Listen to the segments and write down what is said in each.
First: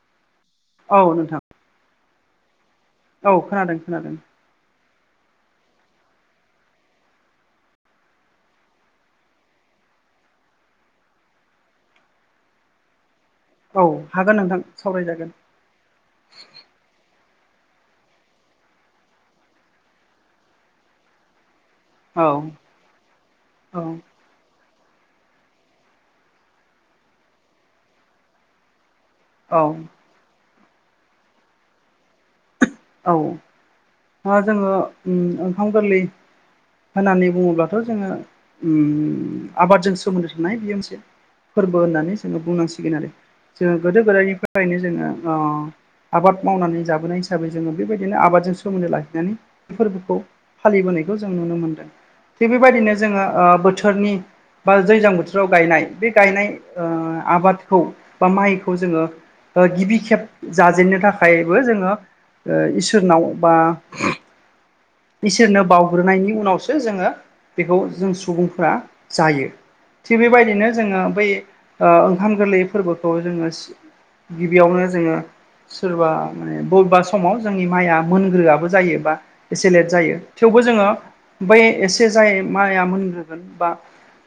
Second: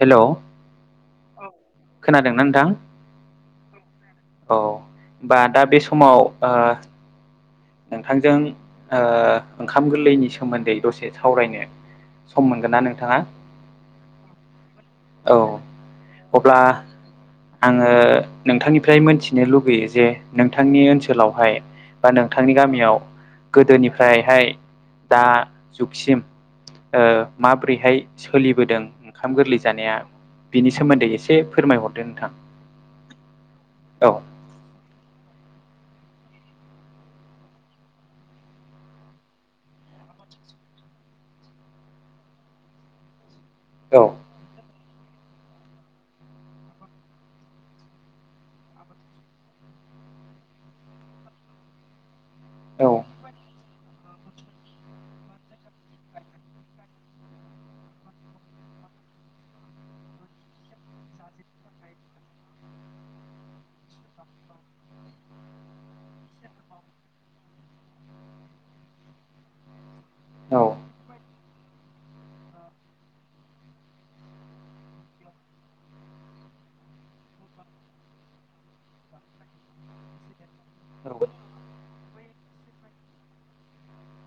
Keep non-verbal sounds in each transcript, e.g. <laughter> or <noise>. हेल'। औ नोंथां। खोनादोंना नोंथां। औ खोनादों-खोनादों। औ होमबा दा बे समाव ओ नोंथांजों ओ ओंखाम गोरलैनि सोमोन्दै दसे सावरायनो सम मोनगोन ना नोंथाङा? औ हागोन नोंथां। सावरायजागोन औ अब्ला आङो नोंथांनिफ्राय मोनथिनो लुगैयो जे नोंथांनि ओनसोलावहाय बा औ नोंथांनि गामियाव औ गोदोनिफ्रायहाय दा जुगसिम ओ माब्रैहाय सोलिबोदों ओंखाम गोर औ जानाया बिनि सोमोन्दै एसे फोरमायहरदो नोंथां। औ ओ जोङो ओ ओंखाम गोरलै होननानै बुङोब्लाथ' जोङो ओम आबादजों सोमोन्दो थानाय बे मोनसे फोरबो होननानै जोङो बुंनांसिगोन आरो। जोङो औ गोदो गोदायनिफ्रायनो जोङो ओ आबाद मावनानै जाबोनाय हिसाबै जोङो बेबायदिनो आबादजों सोमोन्दो लाखिनानै बे फोरबोखौ फालिबोनायखौ जों नुनो मोनदों। थिग औ बेबायदिनो जोङो ओ बोथोरनि बा दैज्लां बोथोराव गायनाय बे गायनाय ओ आबादखौ बा माइखौ जोङो ओ गिबि खेब जाजेननो थाखायबो जोङो ओ इसोरनाव बा इसोरनो बावग्रोनायनि उनावसो जोङो बेखौ जों सुबुंफोरा जायो। थिग बेबायदिनो औ जोङो बै ओ ओंखाम गोरलै फोरबोखौ जोङो गिबियावनो जोङो सोरबा माने बबेबा समाव जोंनि माइया मोनग्रोआबो जायो बा एसे लेट जायो, थेवबो जोङो औ बै एसे जाय माइया मोनग्रोगोन बा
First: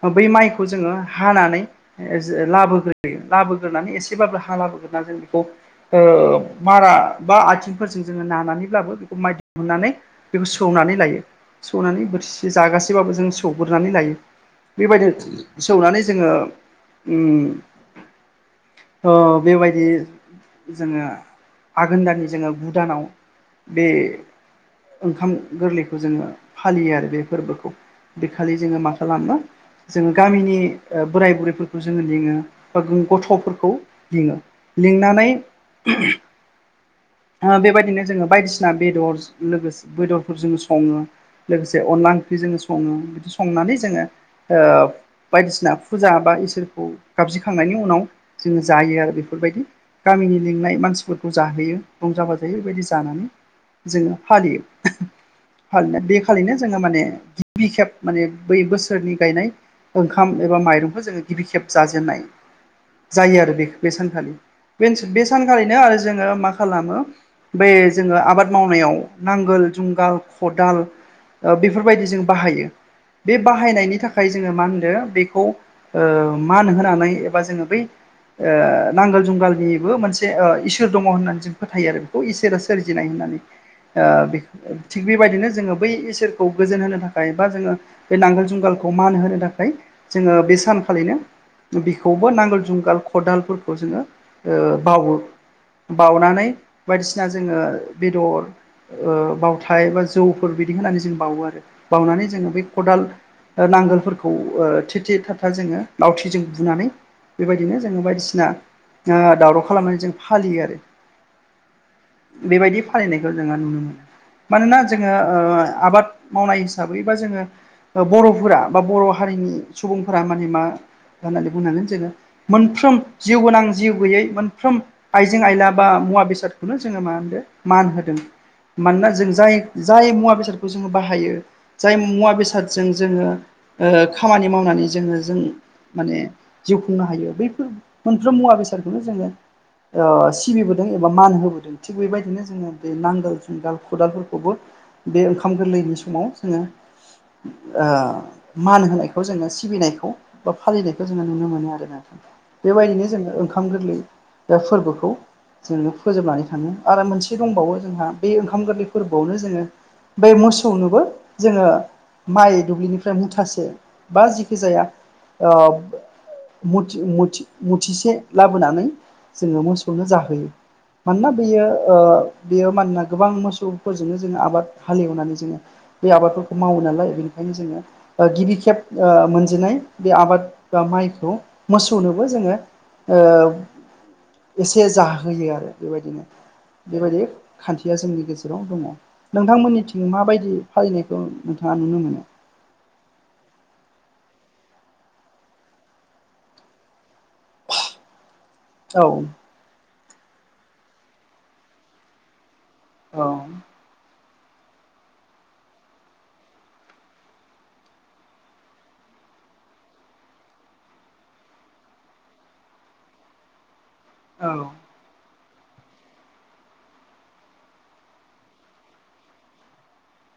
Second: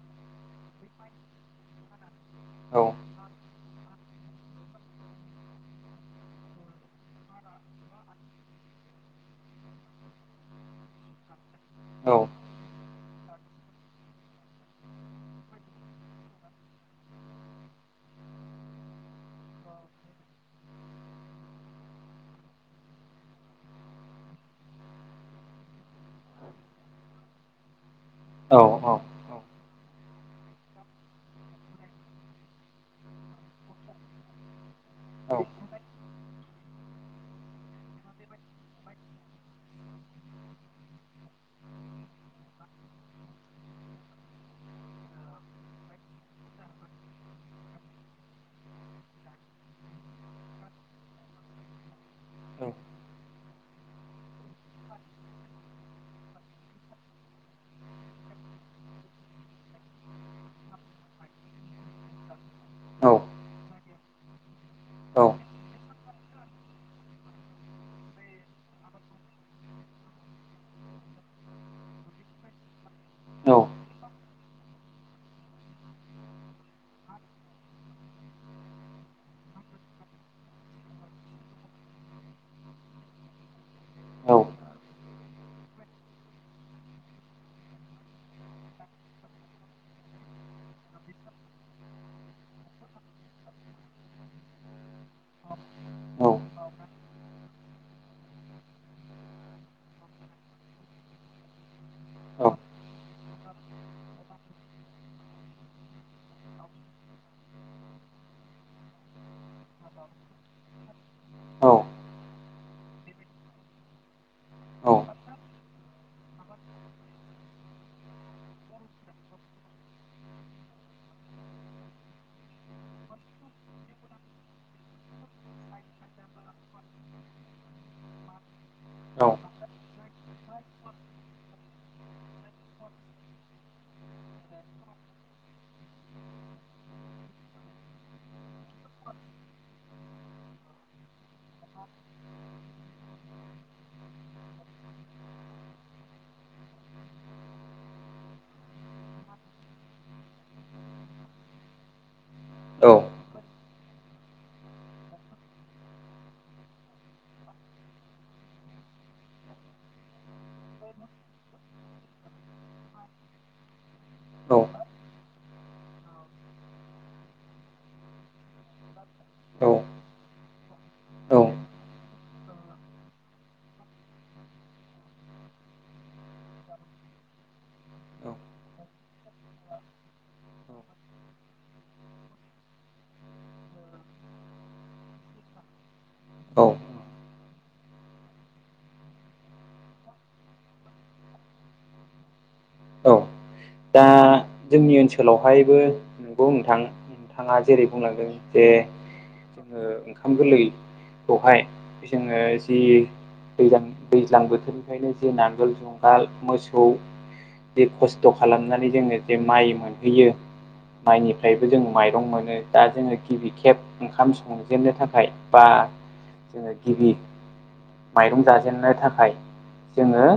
ओ बै माइखौ जोङो हानानै <unintelligible> लाबोग्रोयो लाबोग्रोनानै एसेबाबो हा लाबोग्रोनानै जों बेखौ ओ मारा बा आथिंफोरजों जोङो नानानैब्लाबो बेखौ माइ दिहुननानै बेखौ सौनानै लायो। सौनानै बोथिसे जागासेबाबो जों सौग्रोनानै लायो। बेबायदिनो सौनानै जोङो ओम ओ बेबायदि जोङो आघोन दाननि जोङो गु दानाव बे ओंखाम गोरलैखौ जोङो फालियो आरो बे फोरबोखौ। बेखालि जोङो मा खालामो जोङो गामिनि ओ बोराय बुरैफोरखौ जोङो लिङो बा गथ'फोरखौ लिङो। लिंनानै ओ बेबायदिनो जोङो बायदिसिना बेदर लोगोसे बेदरफोरजों सङो, लोगोसे अनला ओंख्रिजों सङो। बिदि संनानै जोङो ओ बायदिसिना फुजा बा इसोरखौ गाबज्रिखांनायनि उनाव जोङो जायो आरो बेफोरबायदि। गामिनि लिंनाय मानसिफोरखौ जाहोयो रंजा बाजायो। बेबायदि जानानै जोङो फालियो। खालिनो बे खालिनो जोङो माने गिबि खेब माने बै बोसोरनि गायनाय ओंखाम एबा माइरंखौ जोङो गिबि खेब जाजेननाय जायो आरो बेखौ बे सानखालि। बे बे सानखालिनो आरो जोङो मा खालामो बे जोङो आबाद मावनायाव नांगोल, जुंगाल, खदाल, ओ बेफोरबायदि जों बाहायो। बे बाहायनायनि थाखाय जोङो मा होनदों बेखौ ओ मान होनानै एबा जोङो बै ओ नांगोल जुंगालनिबो मोनसे ओ इसोर दङ होननानै जों फोथायो आरो बेखौ इसोरा सोरजिनाय होननानै। ओ बे थिग बेबायदिनो जोङो बै इसोरखौ गोजोन होनो थाखाय बा जोङो बे नांगोल जुंगालखौ मान होनो थाखाय जोङो बे सानखालिनो बेखौबो नांगोल जुंगाल खदालफोरखौ जोङो ओ बाउवो। बाउनानै बायदिसिना जोङो बेदर ओ बावथाय बा जौफोर बिदि होनानै जों बाउवो आरो। बाउनानै जोङो बे खदाल ओ नांगोलफोरखौ ओ थे थे था था जोङो लावथिजों बुनानै बेबायदिनो जोङो बायदिसिना ओ दावराव खालामनानै जों फालियो आरो। बेबायदि फालिनायखौ जोङो नुनो मोनो। मानोना जोङो ओ आबाद मावनाय हिसाबै बा जोङो ओ बर'फोरा बा बर' हारिनि सुबुंफोरा माने मा होननानै बुंनांगोन जोङो। मोनफ्रोम जिउ गोनां जिउ गैयै मोनफ्रोम आइजें आइला बा मुवा बेसादखौनो जोङो मा होनो मान होदों। मानोना जों जाय जाय मुवा बेसादखौ जोङो बाहायो जाय मुवा बेसादजों जोङो ओ खामानि मावनानै जोङो जों माने जिउ खुंनो हायो बैफोर मोनफ्रोम मुवा बेसादखौनो जोङो ओ सिबिबोदों एबा मान होबोदों। थिग बेबायदिनो जोङो बे नां गोल, जुंगाल, खदालफोरखौबो बे ओंखाम गोरलैनि समाव जोङो ओ मान होनायखौ जोङो सिबिनायखौ बा फालिनायखौ जोङो नुनो मोनो आरोना। बेबायदिनो जोङो ओंखार ओंखाम गोरलै बे फोरबोखौ जोङो फोजोबनानै थाङो आरो मोनसे दंबावो जोंहा बे ओंखाम गोरलै फोरबोआवनो जोङो बे मोसौनोबो जोङो माइ दुब्लिनिफ्राय मुथासे बा जिखि जाया ओ मथि-मथि-मुथिसे लाबोनानै जोङो मोसौनो जाहोयो। मानोना बेयो ओ बेयो मानोना गोबां मोसौफोरजोंनो जोङो आबाद हालेवनानै जोङो बे आबादफोरखौ मावो नालाय बेनिखायनो जोङो ओ गिबि खेब ओ मोनजिनाय बे आबाद बा माइखौ मोसौनोबो जोङो ओ एसे जाहोयो आरो बेबायदिनो। औ बेबायदि या जोंनि गेजेराव दङ। नोंथांमोननिथिं माबायदि फालिनायखौ नोंथाङा नुनो मोनो? औ दा जोंनि ओनसोलावहायबो नंगौ नोंथां नोंथाङा जेरै बुंलांदों जे औ जोङो ओंखाम गोरलैखौहाय जोङो जि औ दैज्लां दैज्लां बोथोरनिफ्रायनो जे नांगोल जुंगाल मोसौ ज खस्थ' खस्थ' खालामनानै जोङो जे माइ मोनहैयो माइनिफ्रायबो जों माइरं मोनो दा जोङो गिबि खेब ओंखाम औ संजेननो थाखाय बा जोङो गिबि माइरं जाजेननो थाखाय जोङो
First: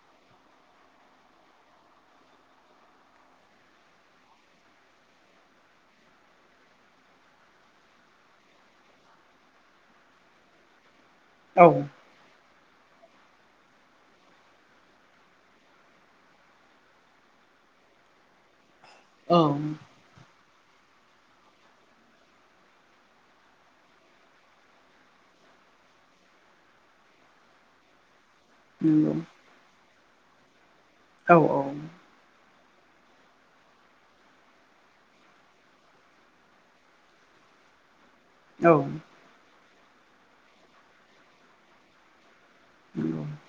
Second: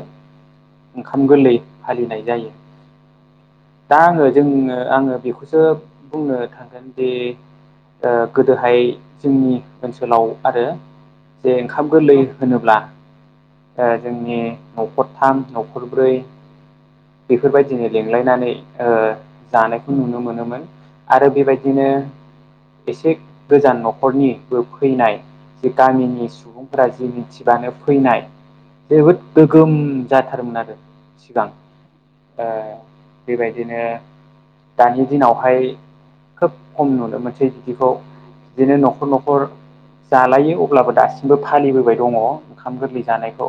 ओंखाम गोरलै फालिनाय जायो। दा आङो जोंङो आङो बेखौसो बुंनो थांगोन दि ओ गोदोहाय जोंनि ओनसोलाव आरो जे औ ओंखाम गोरलै होनोब्ला ओ जोंनि न'खरथाम न'खरब्रै बेफोरबायदिनो लेंलायनानै ओ औ जानायखौ नुनो मोनोमोन। आरो बेबायदिनो एसे गोजान न'खरनिबो फैनाय जे गामिनि सुबुंफोरा जि मिथिबानो फैनाय नंगौ जोबोद गोगोम जाथारोमोन आरो। औ सिगां औ ओ बेबायदिनो दानि दिनावहाय खोब खम नुनो मोनसै बिदिखौ। औ बिदिनो न'खर न'खर जालायो अब्लाबो दासिमबो फालिबोबाय दङ। ओंखाम गोरलै नंगौ जानायखौ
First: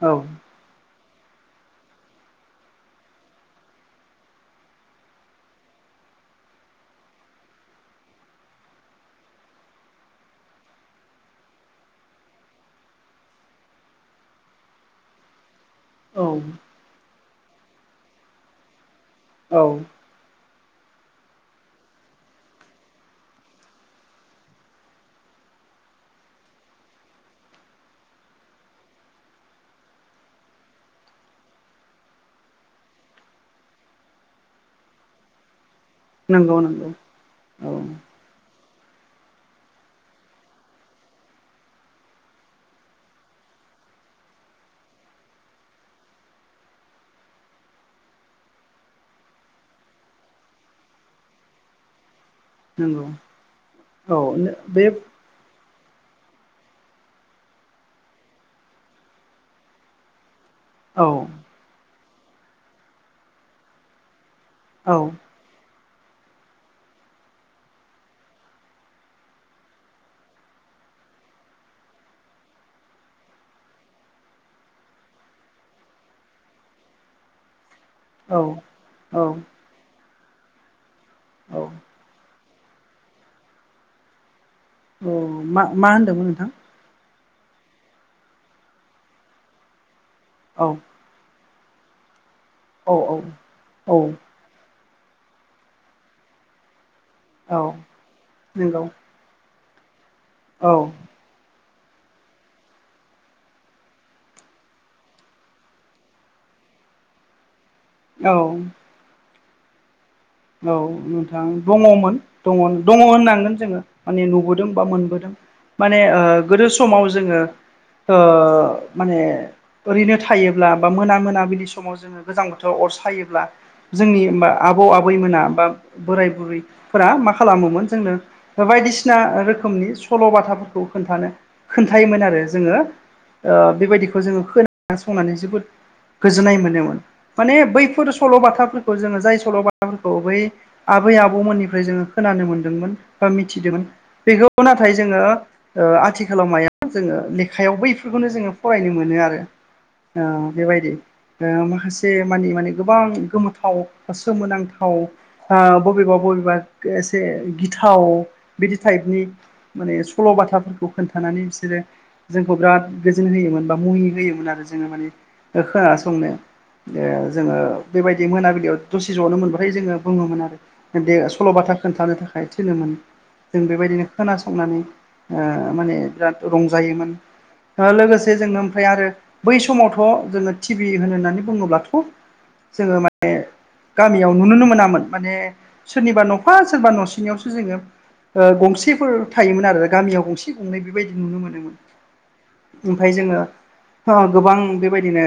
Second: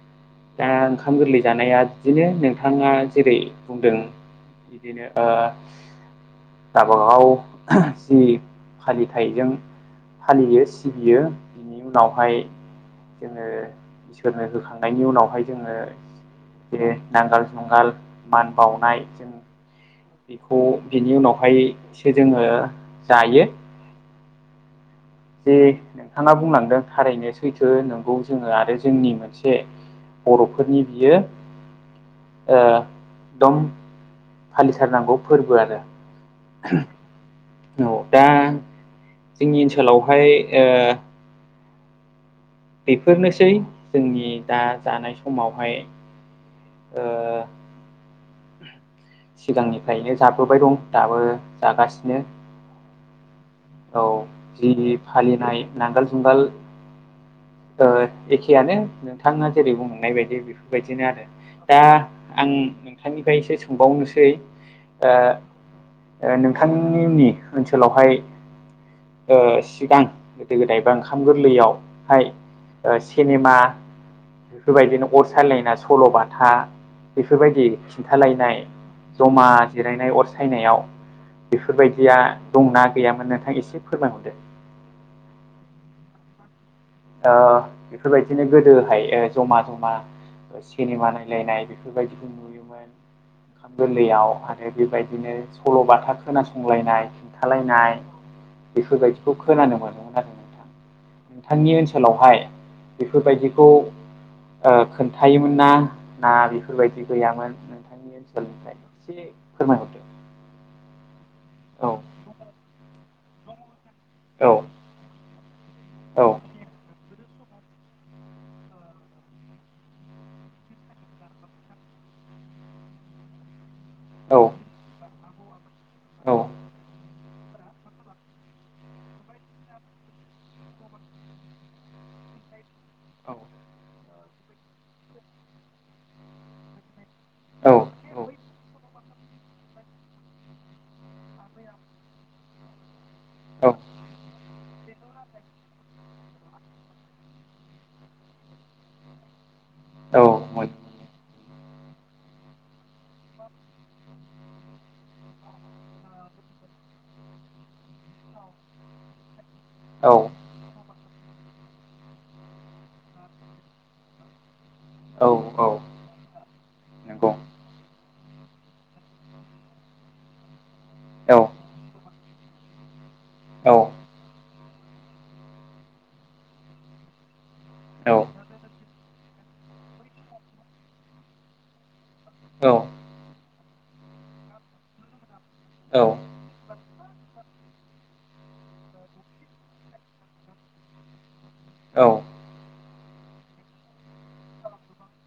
औ दा ओंखाम गोरलै जानाया बिदिनो नों थाङा जेरै बुंदों बिदिनो ओ गाबागाव जि फालिथाइजों फालियो सिबियो बिनि उनावहाय जोङो इसोरनो होखांनायनि उनावहाय जोङो औ जे नांगोल जुंगाल मान बावनाय औ बेखौ बिनि उनावहायसो जोङो जायो। जे नोंथाङा बुंलांदों थारैनो सैथो नोंगौ जोङो आरो जोंनि मोनसे बर'फोरनि बियो ओ दम फालिथारनांगौ फोरबो आरो नोंगौ नोंगौ औ दा जोंनि ओनसोलावहाय ओ बेफोरनोसै जोंनि दा जानाय समावहाय ओ सिगांनिफायनो जाबोबाय दं दाबो जागासिनो। नोंगौ औ जि फालिनाय नांगोल जुंगाल ओ एखेयानो नोंथाङा जेरै बुंलांनाय बायदि औ बेफोरबायदिनो आरो। औ दा आं नोंथांनिफ्रायसो सोंबावनोसै औ ओ। ओ नोंथांनि ओनसोलावहाय ओ सिगां गोदो गोदाय बा ओंखाम गोरलैयावहाय ओ सिनेमा बेफोरबायदिनो अर सायलायना सल'बाथा बेफोरबायदि औ खिन्थालायनाय औ जमा जिरायनाय अर सायनायाव औ बेफोरबायदिया दंना गैयामोन नोंथां एसे फोरमायहरदो। औ मा मा होन्दोमोन नोंथां। ओ बेफोरबायदिनो गोदोहाय ओ जमा जमा औ सिनेमा नायलायनाय बेफोरबायदिखौ नुयोमोन औ औ ओंखाम औ गोरलैयाव आरो बेबायदिनो सल'बाथा खोनासंलायनाय औ खोन्थालायनाय नंगौ बेफोरबायदि खौ खोनानो मोनोमोन आरो। औ नोंथांनि ओनसोलावहाय बेफोरबायदिखौ ओ खोन्थायोमोन ना ना बेफोरबायदि गैयामोन। नोंनि औ ओनसोलनिफ्राय एसे फोरमायहरदो? औ नोंथां दङमोन दङ दङ होननांगोन जोङो। माने औ नुबोदों बा मोनबोदों माने ओ गोदो समाव जोङो ओ माने ओरैनो थायोब्ला बा मोना मोना बिलि समाव जोङो गोजां बोथोराव अर सायोब्ला जोंनि औ ओमबा आबौ आबैमोना बा औ बोराय बुरैफोरा मा खालामोमोन जोंनो बायदिसिना रोखोमनि सल' बाथाफोरखौ खोन्थानो खोन्थायोमोन आरो जोङो ओ बेबायदिखौ जोङो खोनासंनानै जोबोद गोजोननाय मोनोमोन। माने औ बैफोर सल'बाथाफोरखौ जोङो जाय सल'बा बै आबै आबौमोननिफ्राय जोङो खोनानो मोनदोंमोन बा औ मिथिदोमोन बेखौ खौ नाथाय जोङो ओ आथिखालाव माया जोङो लेखायाव बैफोरखौनो जोङो फरायनो मोनो आरो। ओ औ मोन बेबायदि ओ माखासे मानि माने गोबां गोमोथाव बा सोमोनां थाव आ बबेबा बबेबा एसे गिथाव बिदि थाइपनि माने औ सल' बाथाफोरखौ खोन्थानानै बिसोरो जोंखौ बिराद गोजोन होयोमोन बा मुहि होयोमोन आरो जोङो माने औ औ ओ खोनासंनो ओ नंगौ जोङो बेबायदि मोनाबिलियाव दसे ज'नो मोनबा ओमफाय जोङो बुङोमोन आरो बे औ सल'बाथा खोन्थानो थाखाय थिनोमोन। जों औ बेबायदिनो खोनासंनानै ओ माने बिराद रंजायोमोन। औ लोगोसे जोङो ओमफाय आरो बै समावथ' जोङो टि भि होनो होननानै बुङोब्लाथ' औ जोङो माने याव नुुनो मोनामोन माने औ सोरनिबा न'फा सोरबा न'सेनियावसो जोङो ओ गंसेफोर थायोमोन आरो गामियाव गंसे गंनै बेबायदि नुनो मोनोमोन। औ ओमफाय जोङो गोबां बेबायदिनो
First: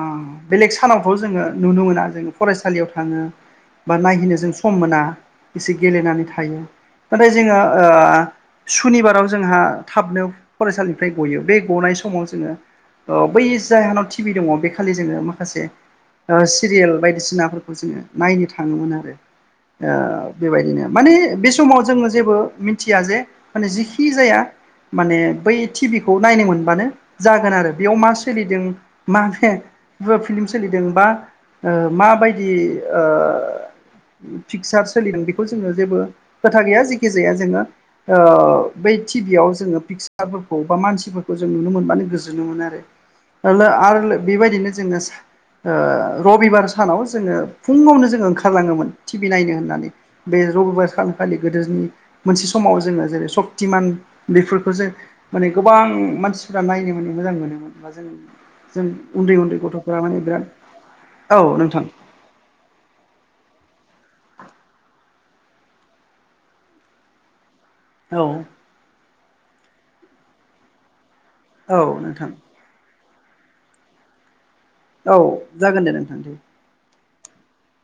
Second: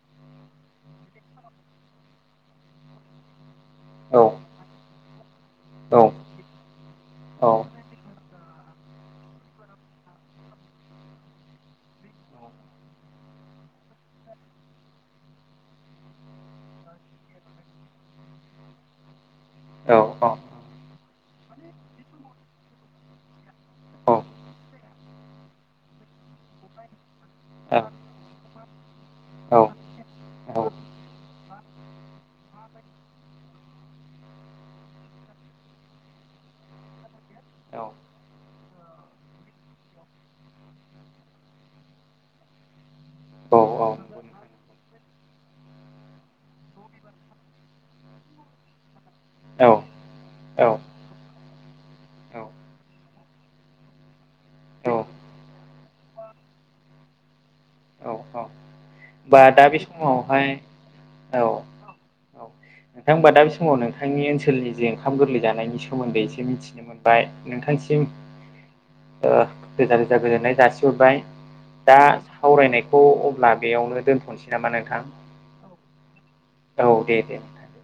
ओ बेलेग सानावथ' जोङो नुनो मोना जों फरायसालियाव थां थाङो बा औ नायहैनो जों सम मोना एसे नंगौ नोंथां गेलेनानै थायो। नाथाय औ जोङो ओ सुनिबाराव जोंहा थाबनो फरायसालिनिफ्राय गयो बे गनाय समाव जोङो औ बै जायहोनाव टिभि दङ बै खालि जोङो माखासे सिरियेल बायदिसिना खौ जोङो नायनो थाङोमोन आरो औ औ ओ बेबायदिनो माने बे समाव जोंङो जेबो मिनथिया जे माने जिखि जाया माने बै टिभिखौ नायनो मोनबानो जागोन आरो बेयाव मा सोलिदों मा फेन बो फिल्म सोलिदों बा ओ माबायदि ओ पिकसार सोलिदों बेखौ जोंङो जेबो खोथा गैया जेखि जाया जोंङो ओ बै टिभियाव जोंङो फिक्स फिकसारफोरखौ बा मानसिफोरखौ जों नुनो मोनबानो गोजोननो मोनो आरो। <unintelligible> आरो बेबायदिनो जोङो रबिबार सानाव जोंङो फुंङावनो जोंङो ओंखारलांङोमोन टि भि नायनो होननानै बे रबिबार सान खालि गोदोनि मोनसे समाव जोंङो जेरै सक्तिमान बेफोरखौ औ जों माने गोबां मानसिफ्रा नायनो माने मोजां मोनोमोन बा जों जों उन्दै बा उन्दै दा बे गथ'फोरा माने बिराद समावहाय औ नोंथां नोंथां होमबा दा बे समाव नोंथांनि ओनसोलनि जे ओंखाम गोरलै जानायनि सोमोन्दै एसे मिथिनो मोनबाय नोंथांसिम औ ओ रोजा रोजा गोजोननाय जासिहरबाय। औ दा नोंथां सावरायनायखौ अब्ला बेयावनो दोनथ'नोसै नामा नोंथां औ जागोन दे नोंथां दे औ दे दे नोंथां